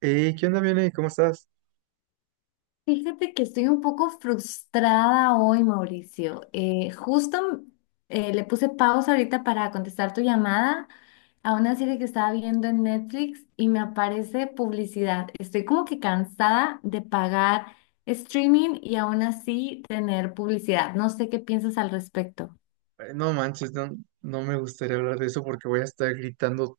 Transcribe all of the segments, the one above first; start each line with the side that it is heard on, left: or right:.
right: Hey, ¿qué onda, Viene? ¿Cómo estás?
left: Fíjate que estoy un poco frustrada hoy, Mauricio. Justo le puse pausa ahorita para contestar tu llamada a una serie que estaba viendo en Netflix y me aparece publicidad. Estoy como que cansada de pagar streaming y aún así tener publicidad. No sé qué piensas al respecto.
right: No manches, no me gustaría hablar de eso porque voy a estar gritando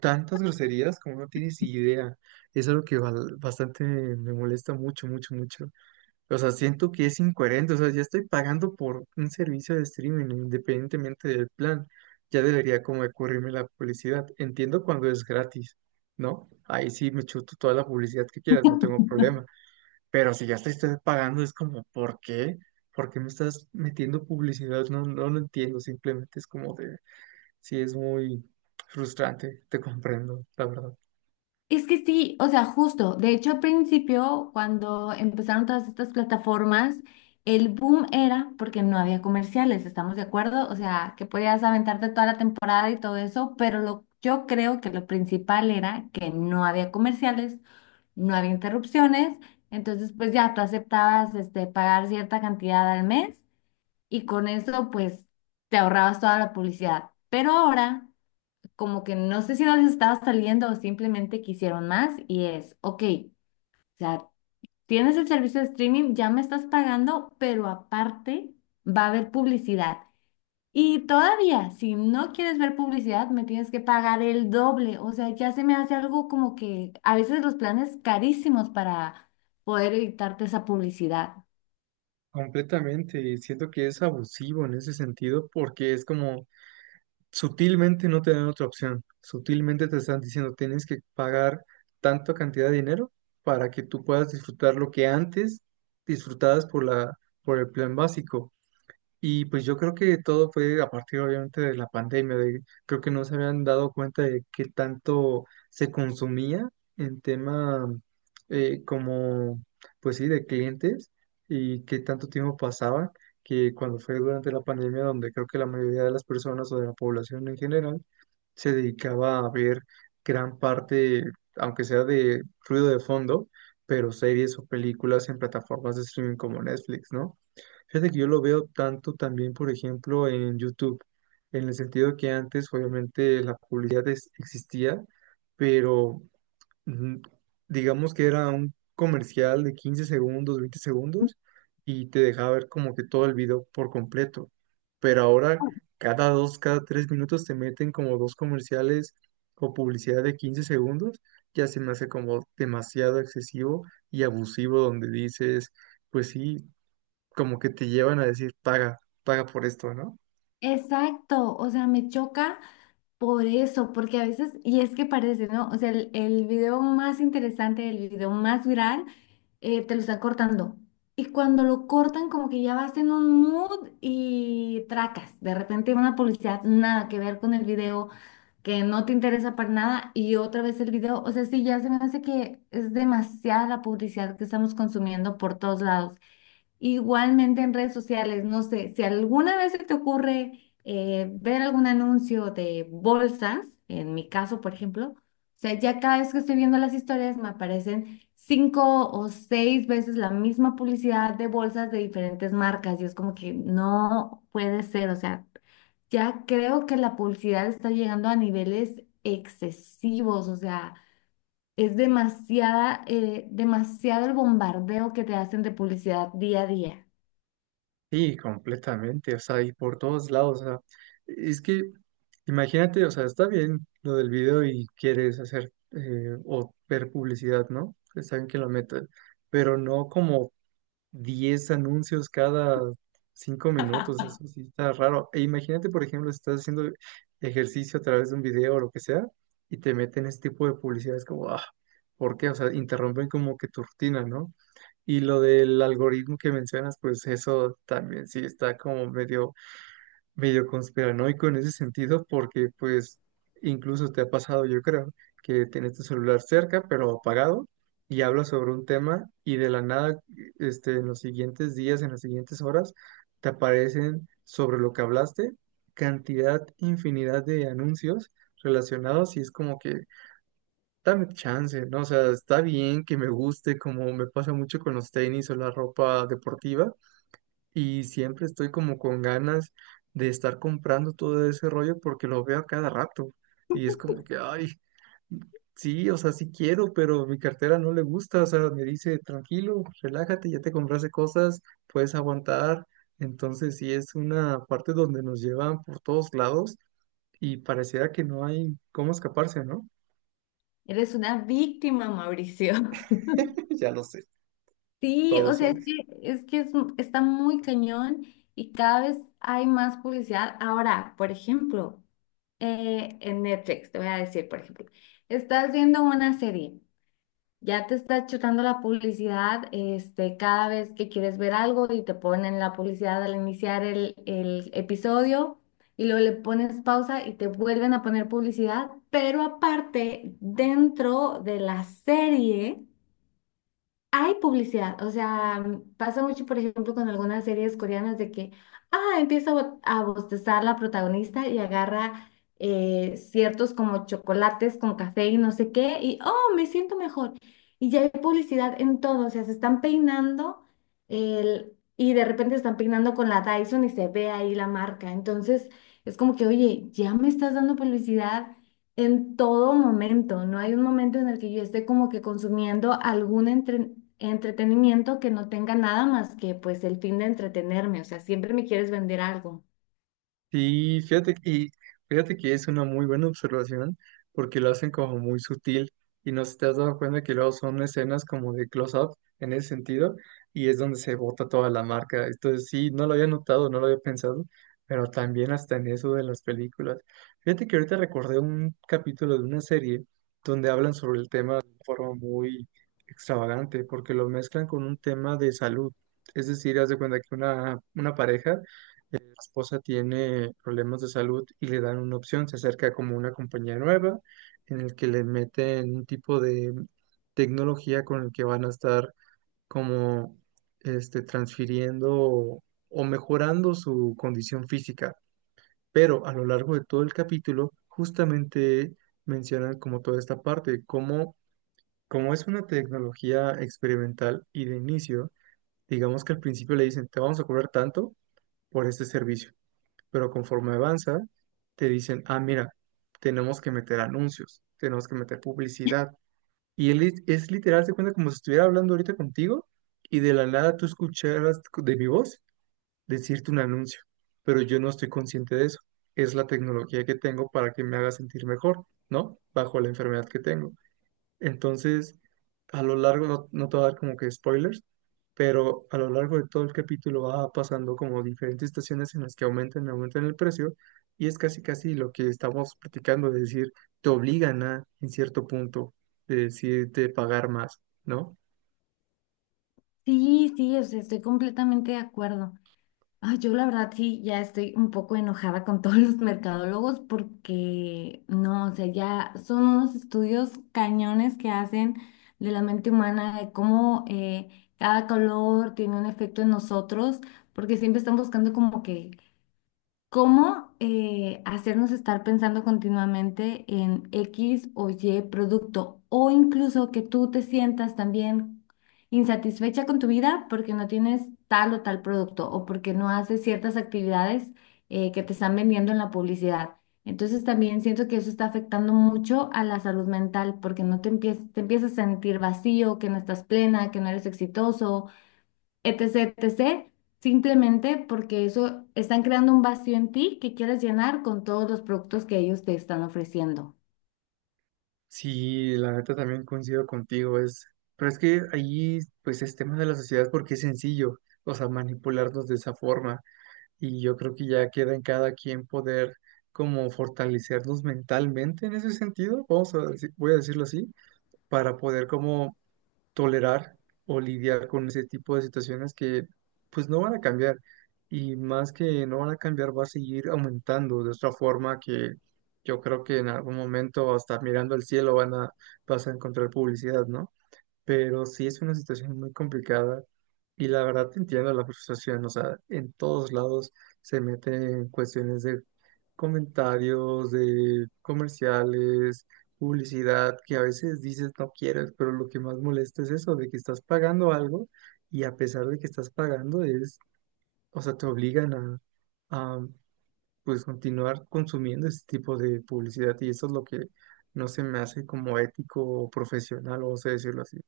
right: tantas groserías como no tienes idea. Es algo que bastante me molesta mucho, mucho, mucho. O sea, siento que es incoherente. O sea, ya estoy pagando por un servicio de streaming independientemente del plan. Ya debería como de cubrirme la publicidad. Entiendo cuando es gratis, ¿no? Ahí sí me chuto toda la publicidad que quieras, no tengo problema. Pero si ya te estoy pagando, es como, ¿por qué? ¿Por qué me estás metiendo publicidad? No, no lo entiendo, simplemente es como de, sí, es muy frustrante, te comprendo, la verdad.
left: Es que sí, o sea, justo. De hecho, al principio, cuando empezaron todas estas plataformas, el boom era porque no había comerciales, ¿estamos de acuerdo? O sea, que podías aventarte toda la temporada y todo eso, pero yo creo que lo principal era que no había comerciales, no había interrupciones, entonces pues ya tú aceptabas este, pagar cierta cantidad al mes y con eso pues te ahorrabas toda la publicidad. Pero ahora como que no sé si no les estaba saliendo o simplemente quisieron más y es, ok, o sea, tienes el servicio de streaming, ya me estás pagando, pero aparte va a haber publicidad. Y todavía, si no quieres ver publicidad, me tienes que pagar el doble. O sea, ya se me hace algo como que a veces los planes carísimos para poder evitarte esa publicidad.
right: Completamente, y siento que es abusivo en ese sentido porque es como sutilmente no te dan otra opción, sutilmente te están diciendo tienes que pagar tanta cantidad de dinero para que tú puedas disfrutar lo que antes disfrutabas por la, por el plan básico. Y pues yo creo que todo fue a partir obviamente de la pandemia, de, creo que no se habían dado cuenta de qué tanto se consumía en tema como, pues sí, de clientes y qué tanto tiempo pasaba, que cuando fue durante la pandemia donde creo que la mayoría de las personas o de la población en general se dedicaba a ver gran parte, aunque sea de ruido de fondo, pero series o películas en plataformas de streaming como Netflix, ¿no? Fíjate que yo lo veo tanto también, por ejemplo, en YouTube, en el sentido que antes obviamente la publicidad existía, pero mm, digamos que era un comercial de 15 segundos, 20 segundos, y te dejaba ver como que todo el video por completo. Pero ahora cada dos, cada 3 minutos te meten como dos comerciales o publicidad de 15 segundos, ya se me hace como demasiado excesivo y abusivo donde dices... Pues sí, como que te llevan a decir, paga, paga por esto, ¿no?
left: Exacto, o sea, me choca. Por eso, porque a veces, y es que parece, ¿no? O sea, el video más interesante, el video más viral, te lo están cortando. Y cuando lo cortan, como que ya vas en un mood y tracas. De repente una publicidad nada que ver con el video, que no te interesa para nada, y otra vez el video. O sea, sí, ya se me hace que es demasiada la publicidad que estamos consumiendo por todos lados. Igualmente en redes sociales, no sé, si alguna vez se te ocurre ver algún anuncio de bolsas, en mi caso, por ejemplo, o sea, ya cada vez que estoy viendo las historias me aparecen cinco o seis veces la misma publicidad de bolsas de diferentes marcas y es como que no puede ser, o sea, ya creo que la publicidad está llegando a niveles excesivos, o sea... Es demasiada, demasiado el bombardeo que te hacen de publicidad día a día.
right: Sí, completamente, o sea, y por todos lados, o sea, es que imagínate, o sea, está bien lo del video y quieres hacer o ver publicidad, ¿no? Está bien que lo metas, pero no como 10 anuncios cada 5 minutos, eso sí está raro. E imagínate, por ejemplo, si estás haciendo ejercicio a través de un video o lo que sea, y te meten ese tipo de publicidad, es como, ah, ¿por qué? O sea, interrumpen como que tu rutina, ¿no? Y lo del algoritmo que mencionas, pues eso también sí está como medio conspiranoico en ese sentido porque pues incluso te ha pasado, yo creo, que tienes tu celular cerca pero apagado y hablas sobre un tema y de la nada en los siguientes días, en las siguientes horas, te aparecen sobre lo que hablaste cantidad, infinidad de anuncios relacionados y es como que dame chance, ¿no? O sea, está bien que me guste como me pasa mucho con los tenis o la ropa deportiva y siempre estoy como con ganas de estar comprando todo ese rollo porque lo veo a cada rato y es como que, ay, sí, o sea, sí quiero, pero mi cartera no le gusta, o sea, me dice, tranquilo, relájate, ya te compraste cosas, puedes aguantar, entonces sí es una parte donde nos llevan por todos lados y pareciera que no hay cómo escaparse, ¿no?
left: Eres una víctima, Mauricio.
right: Ya lo sé,
left: Sí, o
right: todos
left: sea,
right: somos.
left: es que es- está muy cañón y cada vez hay más publicidad. Ahora, por ejemplo, en Netflix, te voy a decir, por ejemplo, estás viendo una serie, ya te está chutando la publicidad, este, cada vez que quieres ver algo y te ponen la publicidad al iniciar el episodio y luego le pones pausa y te vuelven a poner publicidad, pero aparte, dentro de la serie. Hay publicidad, o sea, mm, pasa mucho, por ejemplo, con algunas series coreanas de que, ah, empieza a bostezar la protagonista y agarra ciertos como chocolates con café y no sé qué, y, oh, me siento mejor. Y ya hay publicidad en todo, o sea, se están peinando el, y de repente están peinando con la Dyson y se ve ahí la marca. Entonces, es como que, oye, ya me estás dando publicidad en todo momento. No hay un momento en el que yo esté como que consumiendo algún entretenimiento que no tenga nada más que pues el fin de entretenerme. O sea, siempre me quieres vender algo.
right: Sí, fíjate, y fíjate que es una muy buena observación porque lo hacen como muy sutil y no sé si te has dado cuenta que luego son escenas como de close-up en ese sentido y es donde se bota toda la marca. Entonces sí, no lo había notado, no lo había pensado, pero también hasta en eso de las películas. Fíjate que ahorita recordé un capítulo de una serie donde hablan sobre el tema de forma muy extravagante porque lo mezclan con un tema de salud. Es decir, haz de cuenta que una pareja, la esposa tiene problemas de salud y le dan una opción, se acerca como una compañía nueva en el que le meten un tipo de tecnología con el que van a estar como transfiriendo o mejorando su condición física. Pero a lo largo de todo el capítulo, justamente mencionan como toda esta parte, como es una tecnología experimental y de inicio, digamos que al principio le dicen, te vamos a cobrar tanto por este servicio, pero conforme avanza, te dicen, ah, mira, tenemos que meter anuncios, tenemos que meter publicidad. Y él es literal, se cuenta como si estuviera hablando ahorita contigo y de la nada tú escucharas de mi voz decirte un anuncio, pero yo no estoy consciente de eso. Es la tecnología que tengo para que me haga sentir mejor, ¿no? Bajo la enfermedad que tengo. Entonces, a lo largo, no te voy a dar como que spoilers, pero a lo largo de todo el capítulo va pasando como diferentes estaciones en las que aumentan, aumentan el precio, y es casi casi lo que estamos platicando, de decir, te obligan a, en cierto punto, de decirte pagar más, ¿no?
left: Sí, sí, o sea, estoy completamente de acuerdo. Ah, yo la verdad sí, ya estoy un poco enojada con todos los mercadólogos porque no, o sea, ya son unos estudios cañones que hacen de la mente humana, de cómo cada color tiene un efecto en nosotros porque siempre están buscando como que ¿cómo hacernos estar pensando continuamente en X o Y producto? O incluso que tú te sientas también insatisfecha con tu vida porque no tienes tal o tal producto o porque no haces ciertas actividades que te están vendiendo en la publicidad. Entonces también siento que eso está afectando mucho a la salud mental porque no te empiezas, te empiezas a sentir vacío, que no estás plena, que no eres exitoso, etc., etc., simplemente porque eso están creando un vacío en ti que quieres llenar con todos los productos que ellos te están ofreciendo.
right: Sí, la neta también coincido contigo, es, pero es que ahí, pues es tema de la sociedad porque es sencillo, o sea, manipularnos de esa forma. Y yo creo que ya queda en cada quien poder como fortalecernos mentalmente en ese sentido, vamos a voy a decirlo así, para poder como tolerar o lidiar con ese tipo de situaciones que pues no van a cambiar, y más que no van a cambiar, va a seguir aumentando de otra forma que yo creo que en algún momento hasta mirando el cielo van a, vas a encontrar publicidad, ¿no? Pero sí es una situación muy complicada y la verdad te entiendo la frustración, o sea, en todos lados se meten cuestiones de comentarios, de comerciales, publicidad, que a veces dices no quieres, pero lo que más molesta es eso, de que estás pagando algo y a pesar de que estás pagando es, o sea, te obligan a, a pues continuar consumiendo ese tipo de publicidad y eso es lo que no se me hace como ético o profesional, vamos a decirlo así.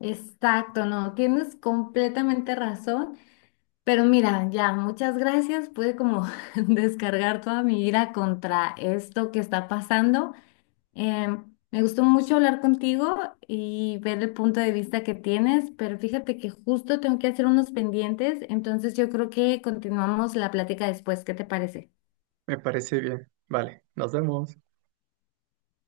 left: Exacto, no, tienes completamente razón, pero mira, ya, muchas gracias, pude como descargar toda mi ira contra esto que está pasando. Em, Me gustó mucho hablar contigo y ver el punto de vista que tienes, pero fíjate que justo tengo que hacer unos pendientes, entonces yo creo que continuamos la plática después, ¿qué te parece?
right: Me parece bien. Vale, nos vemos.